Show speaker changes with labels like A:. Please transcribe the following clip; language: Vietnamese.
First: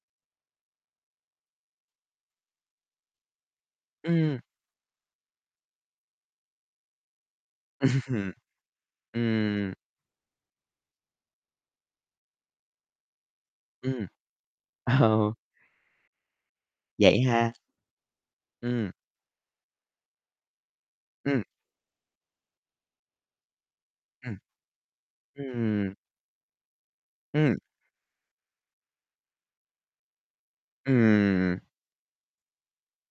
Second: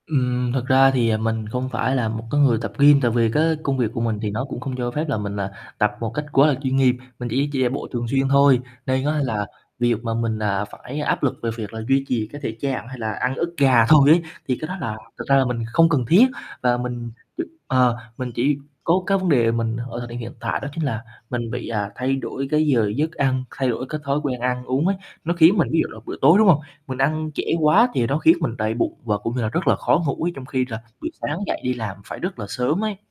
A: Ừm, thật ra thì, ờ, mình không phải là một cái người tập gym, tại vì cái công việc của mình thì
B: Ừm.
A: nó cũng không cho phép là mình là tập một cách quá là chuyên nghiệp. Mình chỉ chỉ chạy bộ thường xuyên
B: Ừm.
A: thôi. Nên á là
B: Ừm.
A: việc mà mình, à, phải áp lực về việc là duy trì cái thể trạng hay là ăn ức gà
B: Ừm.
A: thôi ấy, thì cái đó là thực
B: Ờ.
A: ra là mình không cần thiết. Và mình
B: Vậy
A: ch
B: ha.
A: ờ, mình chỉ
B: Ừm.
A: có cái vấn đề mình ở thời điểm hiện tại đó chính là
B: Ừm.
A: mình bị, à, thay đổi cái giờ giấc ăn, thay đổi cái thói
B: Ừm.
A: quen ăn uống ấy, nó khiến mình, ví dụ
B: Ừm.
A: là buổi tối, đúng hông, mình ăn trễ
B: Ừm.
A: quá thì nó khiến mình đầy bụng và cũng như là rất là khó ngủ ấy, trong khi là buổi sáng
B: Ừm.
A: dậy đi làm phải rất là sớm ấy.